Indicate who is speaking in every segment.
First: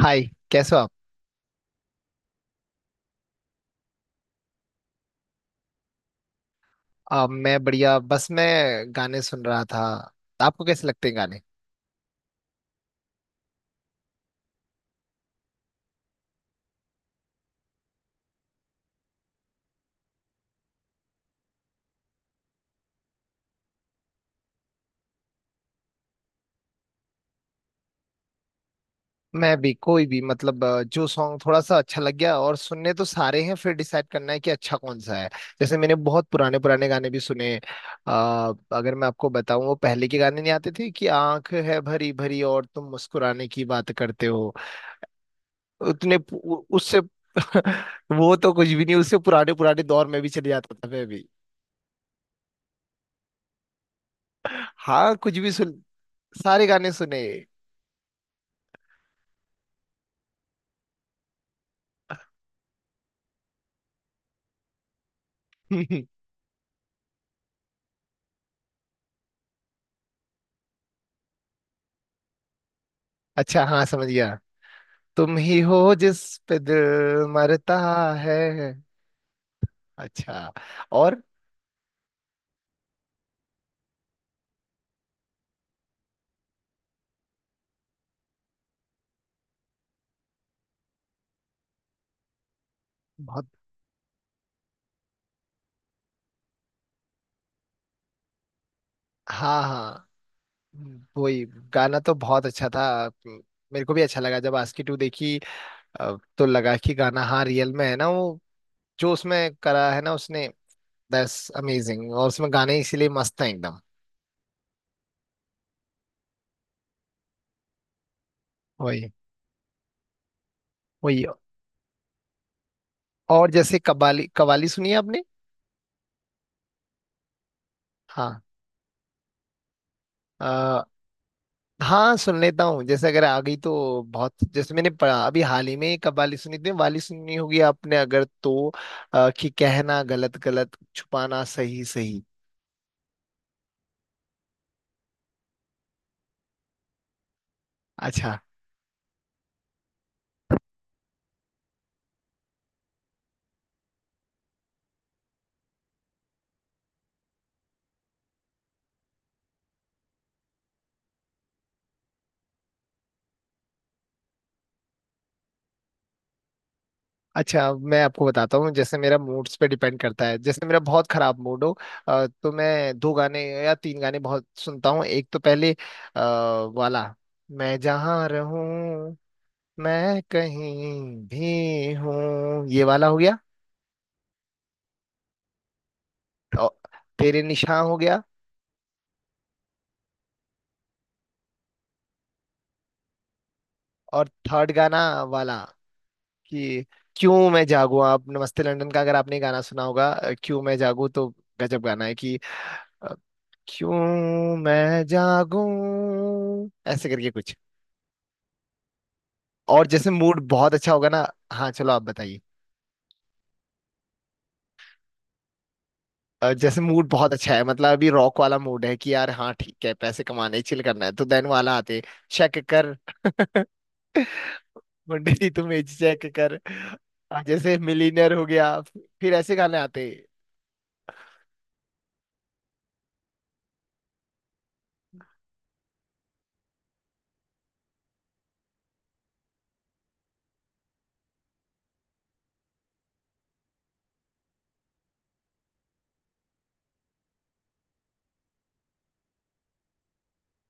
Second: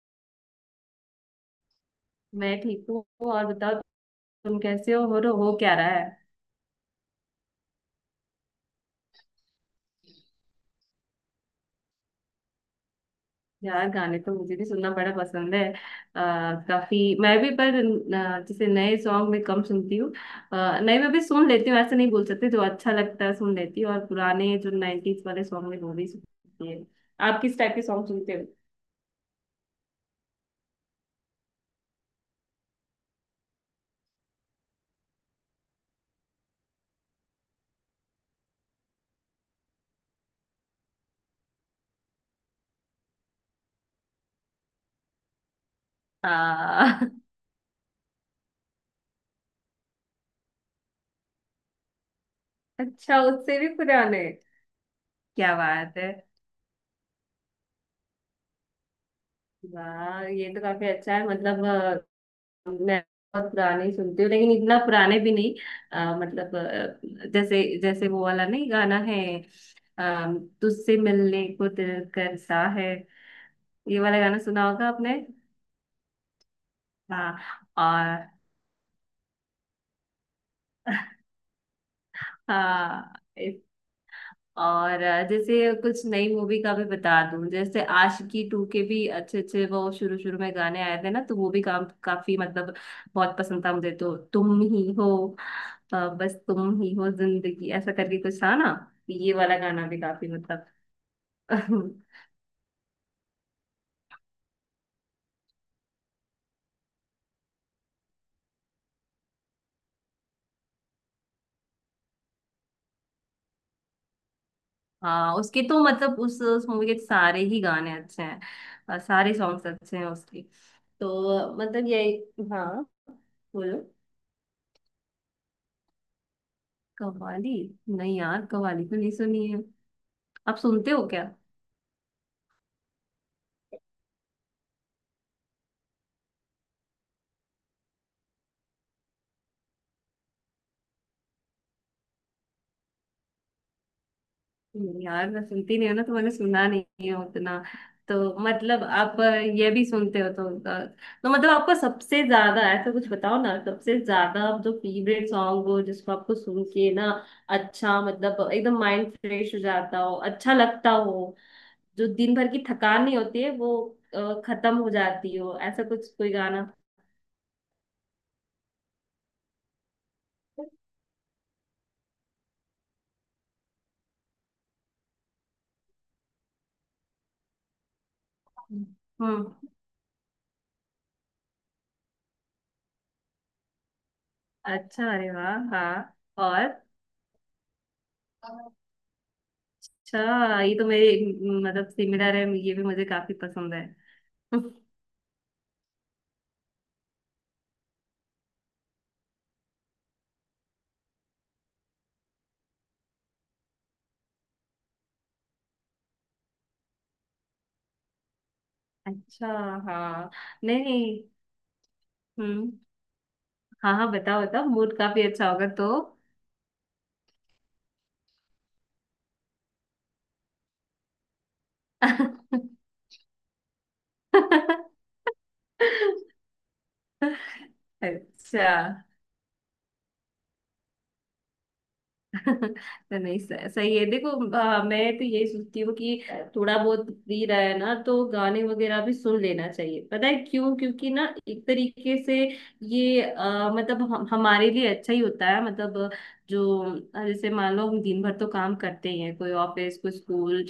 Speaker 1: हाय। कैसे हो आप?
Speaker 2: मैं ठीक हूँ। और बताओ, तुम कैसे हो और हो क्या रहा है?
Speaker 1: मैं बढ़िया। बस मैं गाने सुन रहा था। आपको कैसे लगते हैं गाने?
Speaker 2: यार, गाने तो मुझे भी सुनना बड़ा पसंद है काफी मैं भी। पर जैसे नए सॉन्ग में कम सुनती हूँ। नए में भी सुन लेती हूँ, ऐसे नहीं बोल सकते। जो अच्छा लगता है सुन लेती हूँ, और पुराने जो 90s वाले सॉन्ग है वो भी सुनती है। आप किस टाइप के सॉन्ग सुनते हो?
Speaker 1: मैं भी कोई भी मतलब जो सॉन्ग थोड़ा सा अच्छा लग गया। और सुनने तो सारे हैं, फिर डिसाइड करना है कि अच्छा कौन सा है। जैसे मैंने बहुत पुराने पुराने गाने भी सुने। आ, अगर मैं आपको बताऊं, वो पहले के गाने नहीं आते थे कि आंख है भरी भरी और तुम मुस्कुराने की बात करते हो। उससे
Speaker 2: आ,
Speaker 1: वो तो कुछ भी नहीं, उससे पुराने पुराने दौर में भी चले जाता था मैं भी।
Speaker 2: अच्छा, उससे भी पुराने?
Speaker 1: हाँ, कुछ भी
Speaker 2: क्या
Speaker 1: सुन,
Speaker 2: बात है।
Speaker 1: सारे गाने सुने।
Speaker 2: वाह, ये तो काफी अच्छा है मतलब। मैं बहुत पुराने ही सुनती हूँ, लेकिन इतना पुराने भी नहीं। मतलब जैसे जैसे वो वाला नहीं, गाना है। तुझसे मिलने को दिल करता है,
Speaker 1: अच्छा, हाँ,
Speaker 2: ये
Speaker 1: समझ
Speaker 2: वाला
Speaker 1: गया।
Speaker 2: गाना सुना होगा आपने?
Speaker 1: तुम ही हो जिस पे दिल
Speaker 2: हाँ।
Speaker 1: मरता है।
Speaker 2: और
Speaker 1: अच्छा। और
Speaker 2: हाँ। और जैसे कुछ नई मूवी का भी बता दूं, जैसे आशिकी टू के भी अच्छे अच्छे वो शुरू शुरू में गाने आए थे ना, तो वो भी काम काफी मतलब बहुत
Speaker 1: बहुत।
Speaker 2: पसंद था मुझे, तो तुम ही हो। बस तुम ही हो जिंदगी, ऐसा करके कुछ था ना। ये वाला
Speaker 1: हाँ
Speaker 2: गाना भी
Speaker 1: हाँ,
Speaker 2: काफी मतलब।
Speaker 1: वही। गाना तो बहुत अच्छा था। मेरे को भी अच्छा लगा जब आस्की टू देखी। तो लगा कि गाना हाँ रियल में है ना वो, जो उसमें करा है ना उसने। That's amazing. और उसमें गाने इसीलिए मस्त हैं एकदम।
Speaker 2: हाँ, उसके तो मतलब उस मूवी के सारे ही गाने अच्छे हैं।
Speaker 1: वही
Speaker 2: सारे सॉन्ग्स अच्छे हैं उसके।
Speaker 1: वही।
Speaker 2: तो मतलब यही, हाँ।
Speaker 1: और जैसे
Speaker 2: बोलो।
Speaker 1: कबाली कवाली सुनी है आपने?
Speaker 2: कव्वाली? नहीं
Speaker 1: हाँ।
Speaker 2: यार, कव्वाली तो नहीं सुनी है। आप
Speaker 1: अ,
Speaker 2: सुनते हो क्या?
Speaker 1: हाँ, सुन लेता हूँ। जैसे अगर आ गई तो बहुत। जैसे मैंने पढ़ा अभी हाल ही में एक कव्वाली सुनी थी, वाली सुनी होगी आपने अगर तो कि कहना गलत गलत, छुपाना सही सही।
Speaker 2: नहीं यार, मैं सुनती नहीं हूँ ना, तो मैंने सुना नहीं है उतना।
Speaker 1: अच्छा।
Speaker 2: तो मतलब आप ये भी सुनते हो तो तो मतलब आपको सबसे ज्यादा ऐसा कुछ बताओ ना, सबसे ज्यादा आप जो फेवरेट सॉन्ग हो जिसको आपको सुन के ना, अच्छा मतलब एकदम माइंड फ्रेश हो जाता हो, अच्छा लगता हो, जो दिन भर की थकान नहीं होती है वो खत्म हो जाती हो, ऐसा कुछ कोई गाना?
Speaker 1: अच्छा, मैं आपको बताता हूँ। जैसे मेरा मूड्स पे डिपेंड करता है। जैसे मेरा बहुत खराब मूड हो, तो मैं दो गाने या तीन गाने बहुत सुनता हूँ। एक तो पहले आ, वाला, मैं जहाँ रहूँ,
Speaker 2: हम्म।
Speaker 1: मैं कहीं भी हूँ, ये वाला हो गया।
Speaker 2: अच्छा, अरे वाह, हाँ। और?
Speaker 1: और तेरे निशान हो गया।
Speaker 2: अच्छा, ये तो मेरी मतलब सिमिलर है, ये भी मुझे काफी पसंद है।
Speaker 1: और थर्ड गाना वाला, कि क्यों मैं जागूं। आप नमस्ते लंदन का अगर आपने गाना सुना होगा, क्यों मैं जागूं, तो गजब गाना है। कि अ, क्यों मैं जागूं ऐसे करके कुछ।
Speaker 2: अच्छा।
Speaker 1: और जैसे
Speaker 2: हाँ।
Speaker 1: मूड बहुत
Speaker 2: नहीं,
Speaker 1: अच्छा होगा
Speaker 2: नहीं।
Speaker 1: ना। हाँ, चलो आप बताइए।
Speaker 2: हम्म। हाँ हाँ, बताओ बताओ, मूड काफी अच्छा होगा तो।
Speaker 1: जैसे मूड बहुत अच्छा है मतलब, अभी रॉक वाला मूड है कि यार हाँ ठीक है, पैसे कमाने चिल करना है तो देन वाला आते, चेक कर। मुंडे जी तुम एज चेक कर। जैसे मिलीनियर हो
Speaker 2: अच्छा।
Speaker 1: गया, फिर ऐसे गाने आते।
Speaker 2: तो नहीं, सही सही है, देखो। मैं तो यही सोचती हूँ कि थोड़ा बहुत फ्री रहा है ना, तो गाने वगैरह भी सुन लेना चाहिए। पता है क्यों? क्योंकि ना एक तरीके से ये मतलब हमारे लिए अच्छा ही होता है, मतलब जो जैसे मान लो हम दिन भर तो काम करते ही हैं, कोई ऑफिस, कोई स्कूल,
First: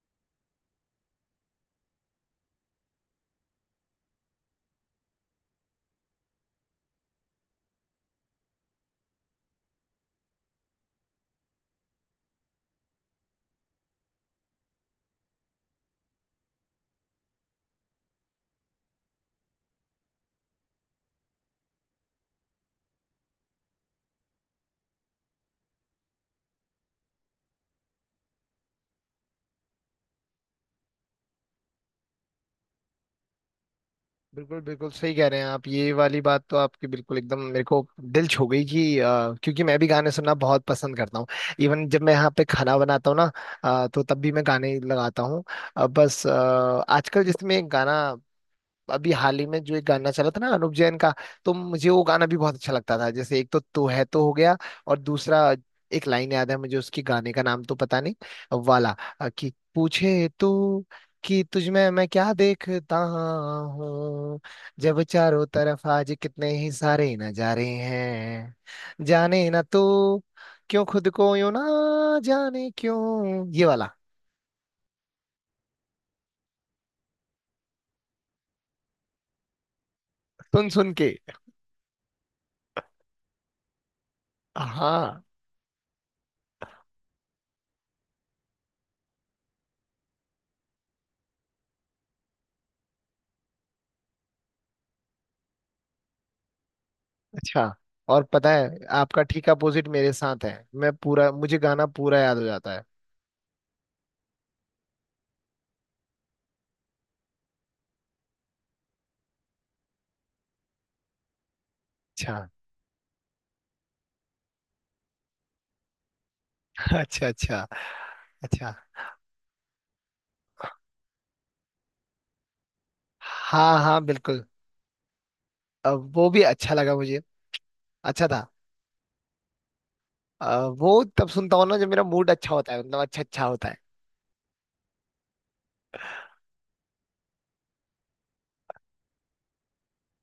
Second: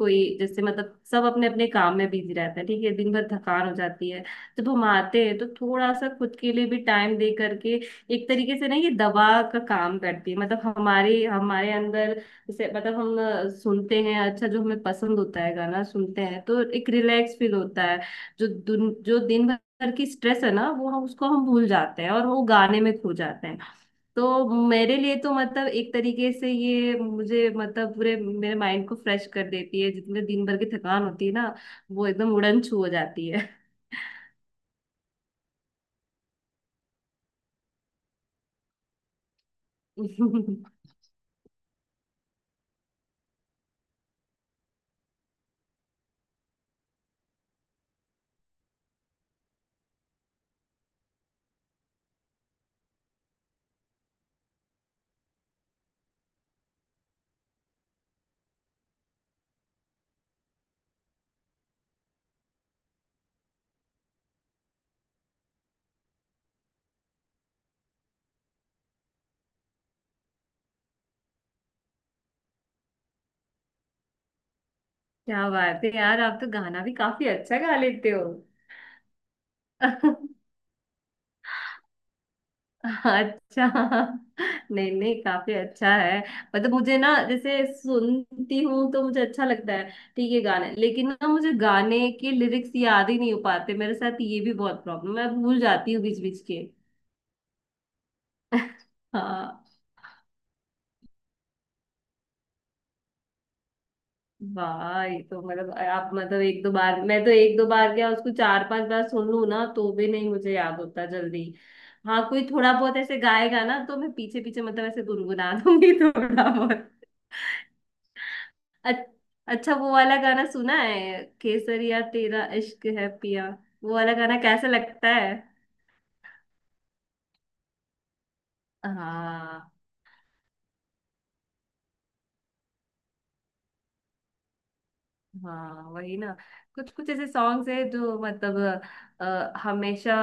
Speaker 2: कोई जैसे मतलब सब अपने अपने काम में बिजी रहता है, ठीक है, दिन भर थकान हो जाती है। जब हम आते हैं तो थोड़ा सा खुद के लिए भी टाइम दे करके एक तरीके से ना ये दवा का काम करती है, मतलब हमारे हमारे अंदर। जैसे मतलब हम सुनते हैं अच्छा, जो हमें पसंद होता है गाना सुनते हैं तो एक रिलैक्स फील होता है। जो दिन भर की स्ट्रेस है ना, वो हम उसको हम भूल जाते हैं और वो गाने में खो जाते हैं। तो मेरे लिए तो मतलब एक तरीके से ये मुझे मतलब पूरे मेरे माइंड को फ्रेश कर देती है, जितने दिन भर की थकान होती है ना, वो एकदम उड़न छू हो जाती है।
Speaker 1: बिल्कुल बिल्कुल सही कह रहे हैं आप। ये वाली बात तो आपकी बिल्कुल एकदम मेरे को दिल छू गई। कि क्योंकि मैं भी गाने सुनना बहुत पसंद करता हूँ। इवन जब मैं यहाँ पे खाना बनाता हूँ ना, तो तब भी मैं गाने लगाता हूँ। अ, बस अ, आजकल जिसमें गाना, अभी हाल ही में जो एक गाना चला था ना अनुप जैन का, तो मुझे वो गाना भी बहुत अच्छा लगता था। जैसे एक तो तू है तो हो गया। और दूसरा, एक लाइन याद है मुझे उसकी, गाने का नाम तो पता नहीं वाला। कि पूछे तू कि तुझ में मैं क्या देखता हूँ, जब चारों तरफ आज कितने ही सारे नजारे हैं, जाने ना तू क्यों खुद को यूं, ना जाने क्यों, ये वाला।
Speaker 2: क्या बात है यार, आप तो गाना भी काफी अच्छा गा लेते हो।
Speaker 1: सुन सुन के।
Speaker 2: अच्छा। नहीं नहीं,
Speaker 1: हाँ।
Speaker 2: काफी अच्छा है। मतलब मुझे ना, जैसे सुनती हूँ तो मुझे अच्छा लगता है, ठीक है गाने। लेकिन ना मुझे गाने के लिरिक्स याद ही नहीं हो पाते। मेरे साथ ये भी बहुत प्रॉब्लम है, मैं भूल जाती हूँ बीच बीच के।
Speaker 1: अच्छा। और पता है, आपका ठीक
Speaker 2: हाँ।
Speaker 1: अपोजिट मेरे साथ है। मैं पूरा, मुझे गाना पूरा याद हो जाता है।
Speaker 2: वाह, ये तो मतलब आप, मतलब एक दो बार, मैं तो एक दो बार क्या, उसको चार पांच बार सुन लूं ना, तो भी नहीं मुझे याद होता जल्दी। हाँ,
Speaker 1: अच्छा।
Speaker 2: कोई थोड़ा बहुत ऐसे गाएगा ना तो मैं पीछे पीछे मतलब ऐसे गुनगुना दूंगी थोड़ा बहुत।
Speaker 1: अच्छा अच्छा। अच्छा।
Speaker 2: अच- अच्छा, वो वाला गाना सुना है, केसरिया तेरा इश्क है पिया?
Speaker 1: हाँ
Speaker 2: वो
Speaker 1: हाँ
Speaker 2: वाला गाना
Speaker 1: बिल्कुल।
Speaker 2: कैसा लगता है?
Speaker 1: वो भी अच्छा लगा मुझे। अच्छा था।
Speaker 2: हाँ।
Speaker 1: वो तब सुनता हूँ ना जब मेरा मूड अच्छा होता है, मतलब अच्छा अच्छा होता है।
Speaker 2: हाँ वही ना, कुछ कुछ ऐसे सॉन्ग्स हैं जो मतलब हमेशा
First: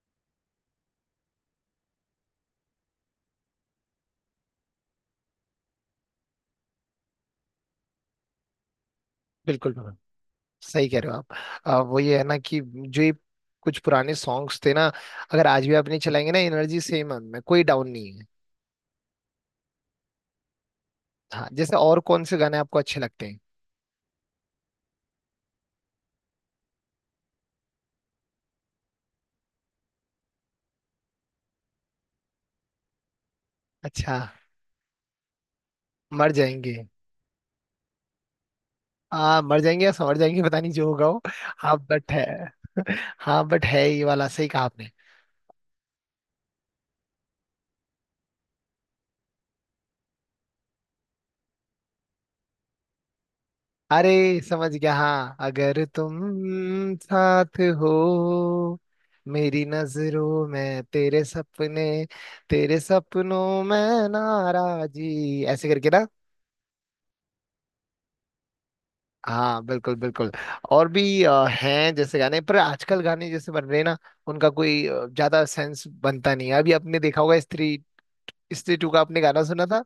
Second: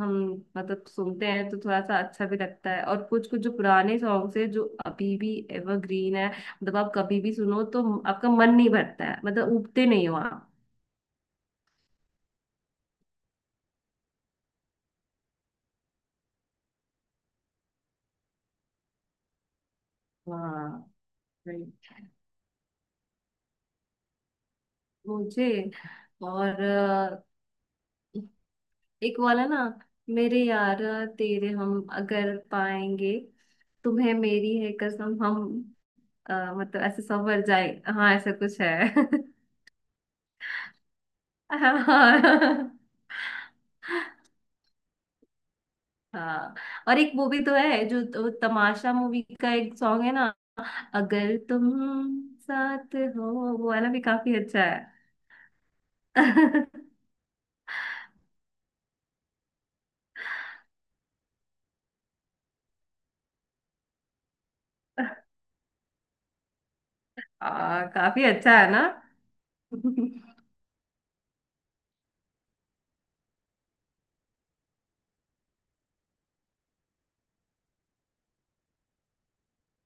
Speaker 2: हम मतलब सुनते हैं तो थोड़ा सा अच्छा भी लगता है, और कुछ कुछ जो पुराने सॉन्ग्स हैं जो अभी भी एवरग्रीन है, मतलब आप कभी भी सुनो तो आपका मन नहीं भरता है, मतलब
Speaker 1: बिल्कुल
Speaker 2: उबते
Speaker 1: बिल्कुल
Speaker 2: नहीं हो आप।
Speaker 1: सही कह रहे हो आप। वो ये है ना कि जो ये कुछ पुराने सॉन्ग्स थे ना, अगर आज भी आप नहीं चलाएंगे ना, एनर्जी सेम है उनमें, कोई डाउन नहीं है।
Speaker 2: हाँ
Speaker 1: हाँ।
Speaker 2: वही।
Speaker 1: जैसे और कौन से गाने आपको अच्छे लगते हैं?
Speaker 2: मुझे और एक वाला ना, मेरे यार, तेरे हम अगर पाएंगे, तुम्हें
Speaker 1: अच्छा,
Speaker 2: मेरी है कसम हम,
Speaker 1: मर जाएंगे।
Speaker 2: मतलब ऐसे संवर जाए, हाँ ऐसा कुछ है।
Speaker 1: हाँ मर जाएंगे या समझ जाएंगे, पता नहीं जो होगा वो। हाँ बट
Speaker 2: हाँ।
Speaker 1: है। हाँ बट है, ये वाला सही कहा आपने।
Speaker 2: हाँ, और एक मूवी तो है जो, तो तमाशा मूवी का एक सॉन्ग है ना, अगर तुम साथ हो, वो वाला भी काफी
Speaker 1: अरे
Speaker 2: अच्छा
Speaker 1: समझ
Speaker 2: है।
Speaker 1: गया, हाँ, अगर तुम साथ हो, मेरी नजरों में तेरे सपने, तेरे सपनों में नाराजी ऐसे करके ना।
Speaker 2: काफी अच्छा है ना?
Speaker 1: हाँ बिल्कुल बिल्कुल। और भी हैं जैसे गाने। पर आजकल गाने जैसे बन रहे हैं ना, उनका कोई ज्यादा सेंस बनता नहीं है। अभी आपने देखा होगा स्त्री, स्त्री टू का आपने गाना सुना था?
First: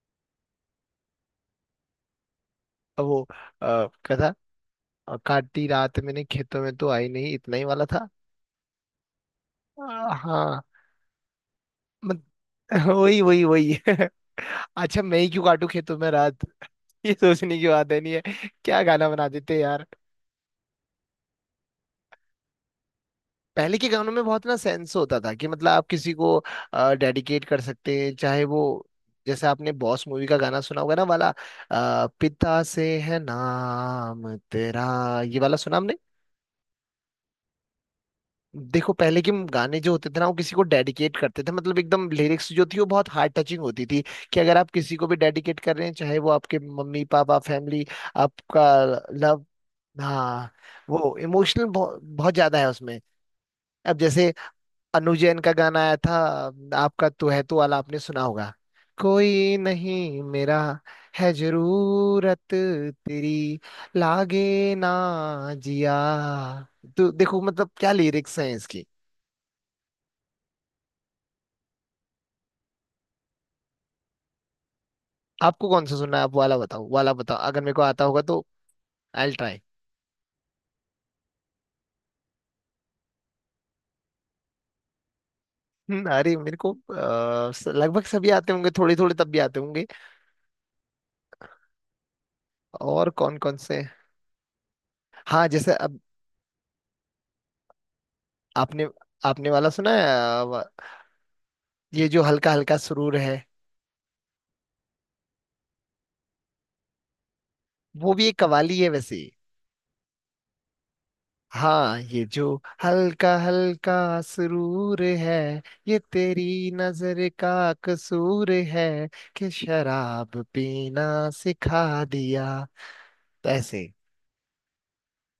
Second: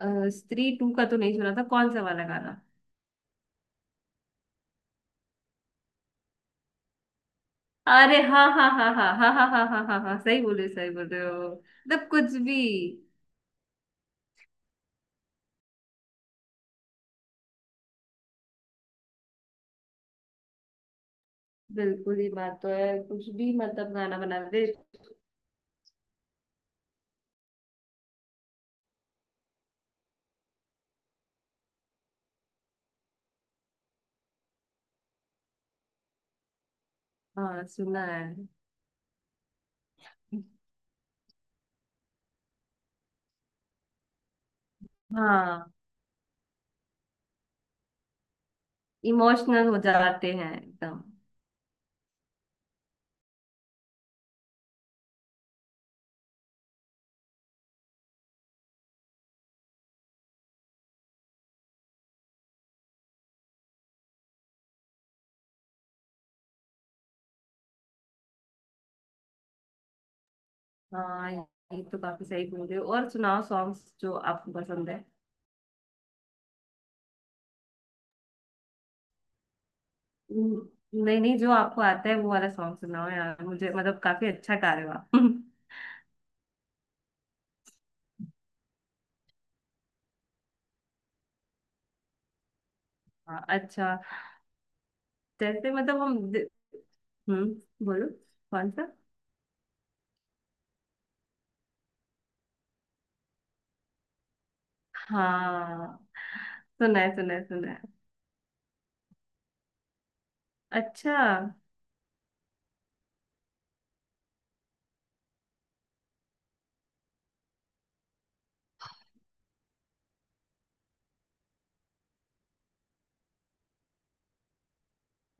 Speaker 2: स्त्री टू का तो नहीं सुना था, कौन सा वाला गाना?
Speaker 1: वो क्या था, और काटी रात मैंने खेतों में, तो आई नहीं, इतना ही वाला था।
Speaker 2: अरे हाँ हाँ हाँ हाँ हाँ हाँ हाँ हाँ हाँ हाँ, सही
Speaker 1: हाँ।
Speaker 2: बोले, सही बोल रहे हो, मतलब
Speaker 1: मत,
Speaker 2: कुछ भी।
Speaker 1: वही वही वही। अच्छा, मैं ही क्यों काटू खेतों में रात। ये सोचने की बात है, नहीं है? क्या गाना बना देते हैं यार।
Speaker 2: बिल्कुल, ये बात तो है, कुछ भी
Speaker 1: पहले के
Speaker 2: मतलब
Speaker 1: गानों
Speaker 2: गाना
Speaker 1: में
Speaker 2: बना
Speaker 1: बहुत ना
Speaker 2: दे।
Speaker 1: सेंस होता था। कि मतलब आप किसी को डेडिकेट कर सकते हैं, चाहे वो, जैसे आपने बॉस मूवी का गाना सुना होगा ना वाला, पिता से है नाम तेरा, ये वाला सुना?
Speaker 2: हाँ, सुना है।
Speaker 1: देखो पहले के गाने जो होते थे ना, वो किसी को डेडिकेट करते थे। मतलब एकदम लिरिक्स जो थी वो बहुत हार्ट टचिंग होती थी। कि अगर आप किसी को भी डेडिकेट
Speaker 2: हाँ,
Speaker 1: कर रहे हैं, चाहे वो आपके मम्मी पापा, फैमिली, आपका लव।
Speaker 2: इमोशनल हो जाते
Speaker 1: हाँ,
Speaker 2: हैं एकदम।
Speaker 1: वो इमोशनल बहुत बहुत ज्यादा है उसमें। अब जैसे अनु जैन का गाना आया था आपका, तू है तू वाला, आपने सुना होगा। कोई नहीं मेरा, है जरूरत तेरी, लागे ना जिया। तो देखो मतलब क्या लिरिक्स हैं इसकी।
Speaker 2: हाँ, ये तो काफी सही बोल रहे हो, और सुनाओ सॉन्ग्स जो आपको पसंद है।
Speaker 1: आपको कौन सा सुनना है, आप वाला बताओ, वाला बताओ, अगर मेरे को आता होगा तो आई विल ट्राई।
Speaker 2: न- नहीं नहीं, जो आपको आता है वो वाला सॉन्ग सुनाओ यार मुझे, मतलब काफी अच्छा गा रहे हो आप।
Speaker 1: अरे मेरे को लगभग सभी आते होंगे, थोड़े थोड़े तब भी आते होंगे। और कौन
Speaker 2: हाँ,
Speaker 1: कौन से?
Speaker 2: अच्छा।
Speaker 1: हाँ
Speaker 2: जैसे
Speaker 1: जैसे अब,
Speaker 2: मतलब हम्म, बोलो, कौन
Speaker 1: आपने,
Speaker 2: सा?
Speaker 1: आपने वाला सुना है अ, वा- ये जो हल्का हल्का सुरूर है?
Speaker 2: हाँ, सुना है सुना है सुना है।
Speaker 1: वो भी एक कवाली है वैसे ही।
Speaker 2: अच्छा।
Speaker 1: हाँ, ये जो हल्का हल्का सुरूर है, ये तेरी नजर का कसूर है, कि शराब पीना सिखा दिया, तो ऐसे।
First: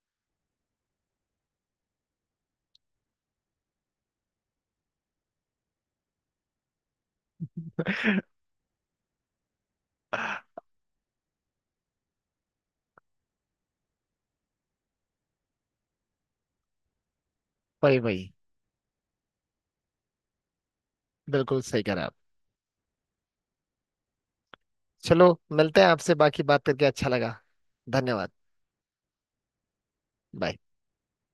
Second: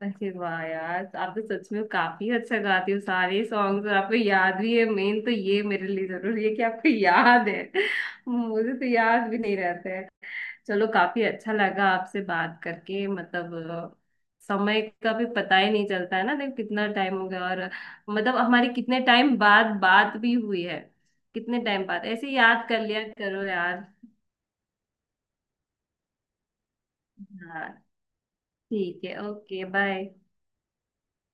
Speaker 2: अरे वाह यार, आप तो सच में काफी अच्छा गाती हो सारे सॉन्ग्स, और आपको याद भी है। मेन तो ये मेरे लिए जरूरी है कि आपको याद है। मुझे तो याद भी नहीं रहता है। चलो, काफी अच्छा लगा आपसे बात करके, मतलब समय का भी पता ही नहीं चलता है ना, देखो कितना टाइम हो गया, और
Speaker 1: वही वही।
Speaker 2: मतलब हमारी कितने टाइम बाद बात भी हुई है। कितने
Speaker 1: बिल्कुल सही
Speaker 2: टाइम
Speaker 1: कह रहे
Speaker 2: बाद
Speaker 1: हैं आप।
Speaker 2: ऐसे याद कर लिया करो यार।
Speaker 1: चलो, मिलते हैं आपसे, बाकी बात करके अच्छा लगा।
Speaker 2: हाँ
Speaker 1: धन्यवाद।
Speaker 2: ठीक है, ओके बाय।
Speaker 1: बाय।